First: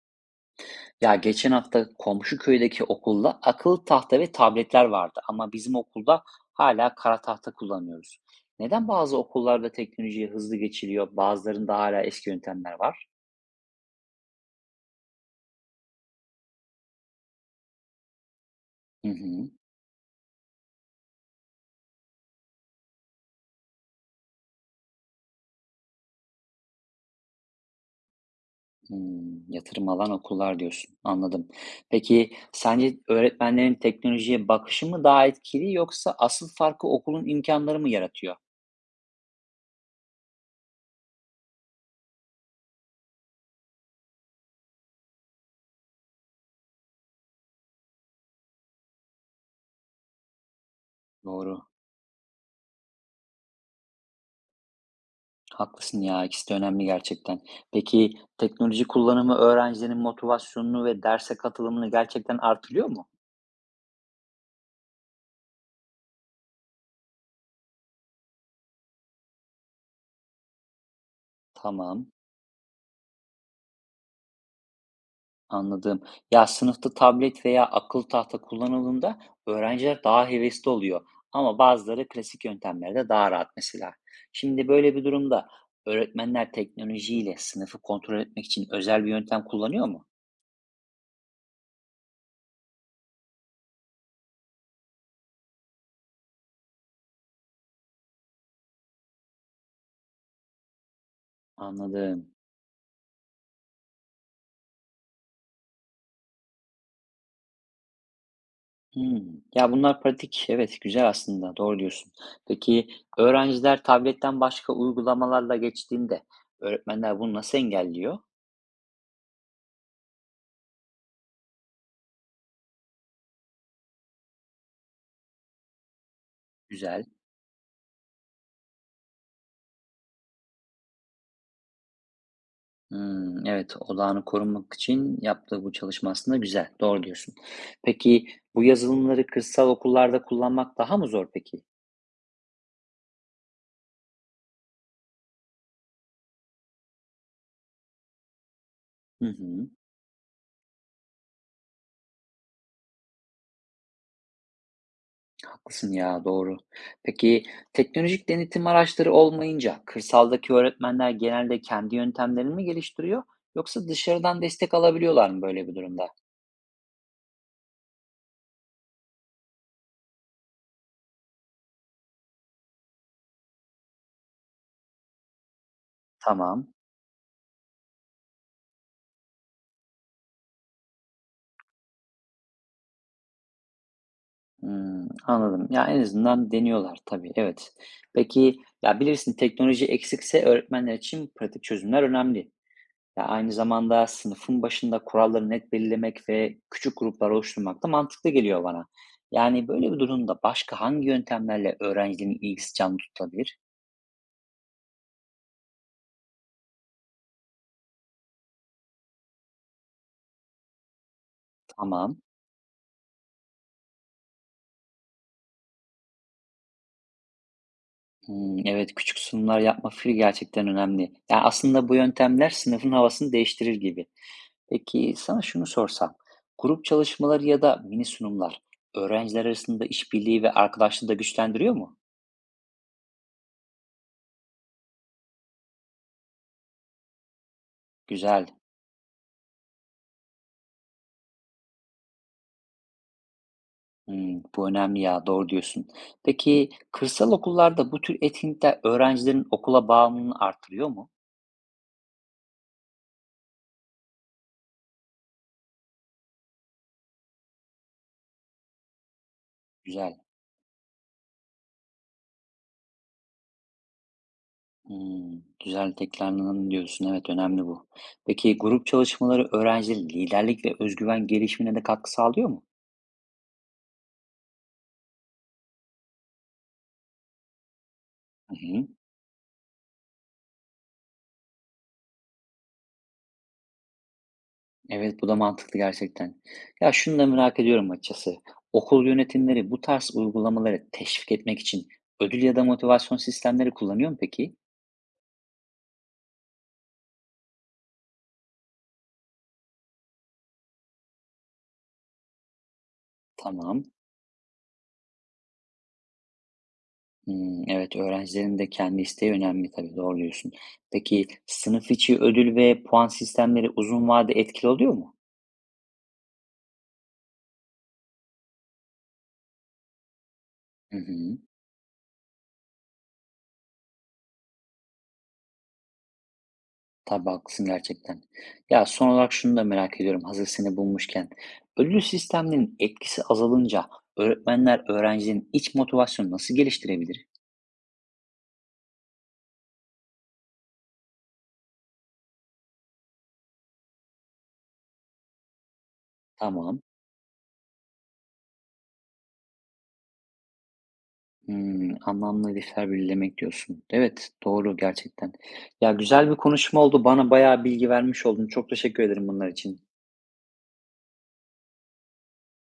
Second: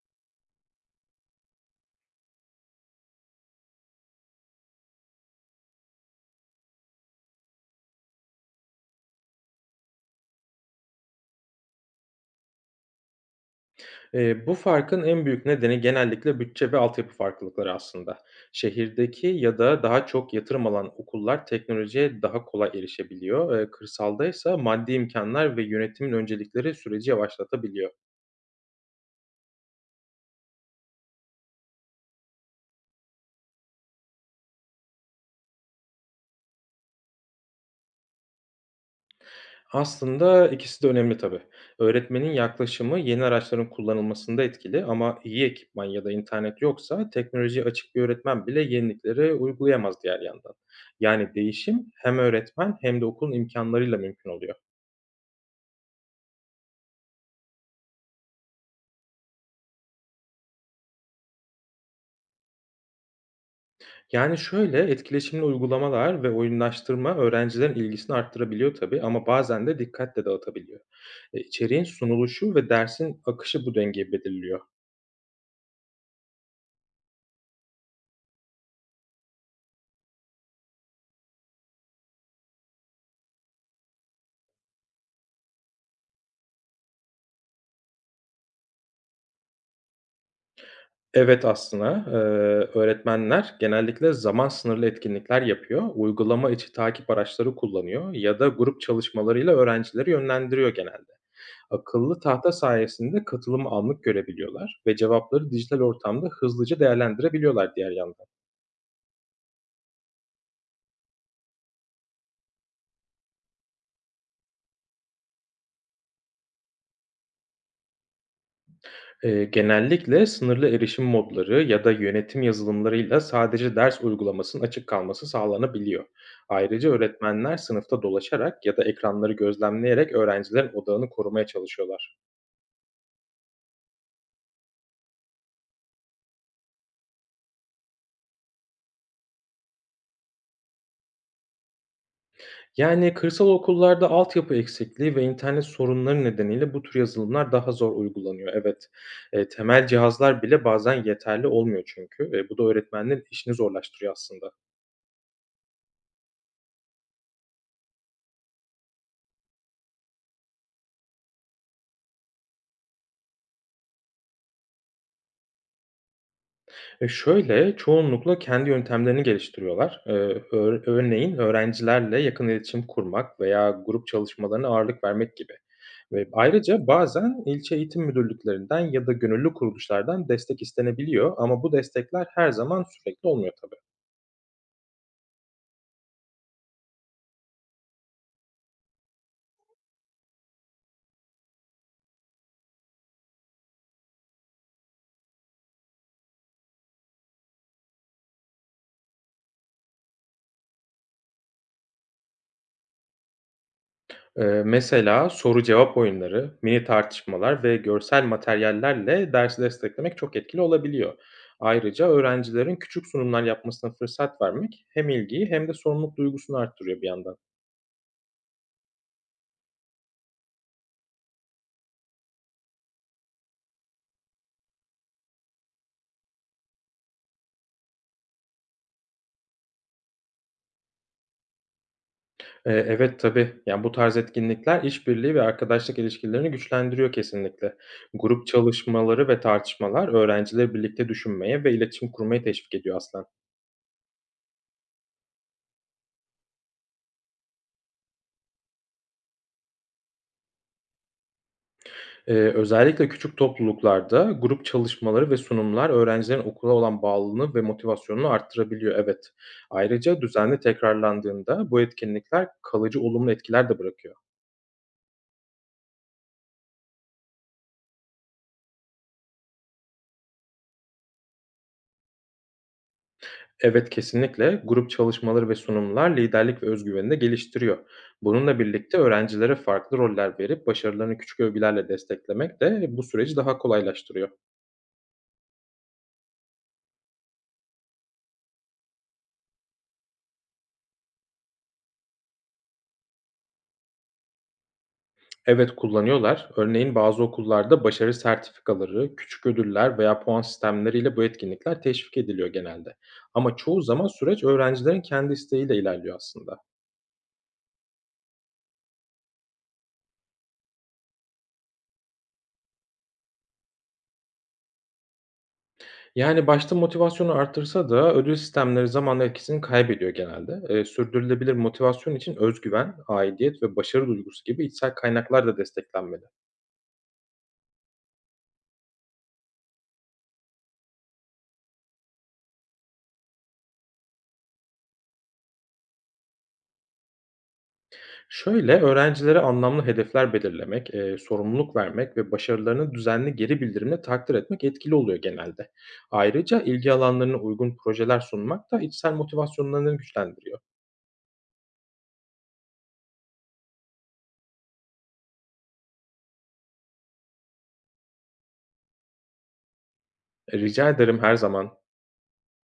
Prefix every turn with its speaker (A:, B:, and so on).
A: Ya geçen hafta komşu köydeki okulda akıllı tahta ve tabletler vardı ama bizim okulda hala kara tahta kullanıyoruz. Neden bazı okullarda teknolojiye hızlı geçiliyor, bazılarında hala eski yöntemler var?
B: Bu farkın en büyük nedeni genellikle bütçe ve altyapı farklılıkları aslında.
A: Hı
B: Şehirdeki
A: hı.
B: ya da daha çok yatırım alan okullar teknolojiye daha kolay erişebiliyor. Kırsalda ise maddi imkanlar ve yönetimin öncelikleri süreci yavaşlatabiliyor.
A: Hmm, yatırım alan okullar diyorsun. Anladım. Peki sence öğretmenlerin teknolojiye bakışı mı daha etkili yoksa asıl farkı okulun imkanları mı yaratıyor?
B: Aslında ikisi de önemli tabii. Öğretmenin yaklaşımı yeni araçların kullanılmasında etkili ama iyi ekipman ya da internet yoksa teknolojiye açık bir öğretmen bile yenilikleri uygulayamaz diğer yandan. Yani
A: Doğru.
B: değişim hem öğretmen hem de okulun imkanlarıyla mümkün oluyor.
A: Haklısın ya, ikisi de önemli gerçekten. Peki teknoloji kullanımı öğrencilerin motivasyonunu ve derse katılımını gerçekten artırıyor mu?
B: Yani, şöyle, etkileşimli uygulamalar ve oyunlaştırma öğrencilerin ilgisini arttırabiliyor tabii ama bazen de dikkat de dağıtabiliyor. İçeriğin
A: Tamam,
B: sunuluşu ve dersin akışı bu dengeyi belirliyor.
A: anladım. Ya sınıfta tablet veya akıllı tahta kullanıldığında öğrenciler daha hevesli oluyor. Ama bazıları klasik yöntemlerde daha rahat mesela. Şimdi böyle bir durumda öğretmenler teknolojiyle sınıfı kontrol etmek için özel bir yöntem kullanıyor mu?
B: Evet, aslında, öğretmenler genellikle zaman sınırlı etkinlikler yapıyor, uygulama içi takip araçları kullanıyor ya da grup çalışmalarıyla öğrencileri yönlendiriyor genelde. Akıllı
A: Anladım.
B: tahta sayesinde katılımı anlık görebiliyorlar ve cevapları dijital ortamda hızlıca değerlendirebiliyorlar diğer yandan.
A: Hımm. Ya, bunlar pratik, evet, güzel aslında, doğru diyorsun. Peki, öğrenciler tabletten başka uygulamalarla geçtiğinde öğretmenler bunu nasıl engelliyor?
B: Genellikle sınırlı erişim modları ya da yönetim yazılımlarıyla sadece ders uygulamasının açık kalması sağlanabiliyor. Ayrıca
A: Güzel.
B: öğretmenler sınıfta dolaşarak ya da ekranları gözlemleyerek öğrencilerin odağını korumaya çalışıyorlar.
A: Hımm, evet, odağını korumak için yaptığı bu çalışma aslında güzel, doğru diyorsun. Peki, bu yazılımları kırsal okullarda kullanmak daha mı zor peki?
B: Yani kırsal okullarda altyapı eksikliği ve internet sorunları nedeniyle bu tür yazılımlar daha zor uygulanıyor. Evet,
A: Hı hı.
B: temel cihazlar bile bazen yeterli olmuyor çünkü. Bu da öğretmenlerin işini zorlaştırıyor aslında.
A: Haklısın ya, doğru. Peki teknolojik denetim araçları olmayınca kırsaldaki öğretmenler genelde kendi yöntemlerini mi geliştiriyor yoksa dışarıdan destek alabiliyorlar mı böyle bir durumda?
B: Şöyle, çoğunlukla kendi yöntemlerini geliştiriyorlar. Ör örneğin öğrencilerle yakın iletişim kurmak veya grup çalışmalarına ağırlık vermek gibi. Ve
A: Tamam.
B: ayrıca bazen ilçe eğitim müdürlüklerinden ya da gönüllü kuruluşlardan destek istenebiliyor ama bu destekler her zaman sürekli olmuyor tabii.
A: Hmm, anladım. Ya en azından deniyorlar tabii. Evet. Peki ya bilirsin teknoloji eksikse öğretmenler için pratik çözümler önemli. Ya, aynı zamanda sınıfın başında kuralları net belirlemek ve küçük gruplar oluşturmak da mantıklı geliyor bana. Yani böyle bir durumda başka hangi yöntemlerle öğrencinin ilgisi canlı tutulabilir?
B: Mesela soru-cevap oyunları, mini tartışmalar ve görsel materyallerle dersi desteklemek çok etkili olabiliyor. Ayrıca
A: Tamam.
B: öğrencilerin küçük sunumlar yapmasına fırsat vermek hem ilgiyi hem de sorumluluk duygusunu arttırıyor bir yandan.
A: Hmm, evet, küçük sunumlar yapma fikri gerçekten önemli. Yani aslında bu yöntemler sınıfın havasını değiştirir gibi. Peki sana şunu sorsam, grup çalışmaları ya da mini sunumlar öğrenciler arasında işbirliği ve arkadaşlığı da güçlendiriyor mu?
B: Evet tabii. Yani bu tarz etkinlikler işbirliği ve arkadaşlık ilişkilerini güçlendiriyor kesinlikle.
A: Güzel.
B: Grup çalışmaları ve tartışmalar öğrencileri birlikte düşünmeye ve iletişim kurmaya teşvik ediyor aslında.
A: Hımm, bu önemli ya, doğru diyorsun. Peki kırsal okullarda bu tür etkinlikler öğrencilerin okula bağımlılığını artırıyor mu?
B: Özellikle küçük topluluklarda grup çalışmaları ve sunumlar öğrencilerin okula olan bağlılığını ve motivasyonunu arttırabiliyor, evet.
A: Güzel.
B: Ayrıca düzenli tekrarlandığında bu etkinlikler kalıcı olumlu etkiler de bırakıyor.
A: Hımm, güzel tekrarlanalım diyorsun. Evet, önemli bu. Peki grup çalışmaları öğrencilerin liderlik ve özgüven gelişimine de katkı sağlıyor mu?
B: Evet, kesinlikle grup çalışmaları ve sunumlar liderlik ve özgüvenini de geliştiriyor.
A: Hı
B: Bununla
A: hı.
B: birlikte öğrencilere farklı roller verip başarılarını küçük övgülerle desteklemek de bu süreci daha kolaylaştırıyor.
A: Evet, bu da mantıklı gerçekten. Ya şunu da merak ediyorum açıkçası. Okul yönetimleri bu tarz uygulamaları teşvik etmek için ödül ya da motivasyon sistemleri kullanıyor mu peki?
B: Evet, kullanıyorlar. Örneğin bazı okullarda başarı sertifikaları, küçük ödüller veya puan sistemleriyle bu etkinlikler teşvik ediliyor genelde. Ama çoğu
A: Tamam.
B: zaman süreç öğrencilerin kendi isteğiyle ilerliyor aslında.
A: Hımm, evet, öğrencilerin de kendi isteği önemli tabii, doğru diyorsun. Peki, sınıf içi ödül ve puan sistemleri uzun vadede etkili oluyor mu?
B: Yani başta motivasyonu artırsa da ödül sistemleri zamanla etkisini kaybediyor genelde.
A: Hı hı.
B: Sürdürülebilir motivasyon için özgüven, aidiyet ve başarı duygusu gibi içsel kaynaklar da desteklenmeli.
A: Tabii, haklısın gerçekten. Ya, son olarak şunu da merak ediyorum hazır seni bulmuşken. Ödül sisteminin etkisi azalınca öğretmenler öğrencinin iç motivasyonu nasıl geliştirebilir?
B: Şöyle, öğrencilere anlamlı hedefler belirlemek, sorumluluk vermek ve başarılarını düzenli geri bildirimle takdir etmek etkili oluyor genelde. Ayrıca
A: Tamam.
B: ilgi alanlarına uygun projeler sunmak da içsel motivasyonlarını güçlendiriyor.
A: Hımm, anlamlı hedefler belirlemek diyorsun. Evet, doğru gerçekten. Ya, güzel bir konuşma oldu. Bana bayağı bilgi vermiş oldun. Çok teşekkür ederim bunlar için.
B: Rica ederim her zaman.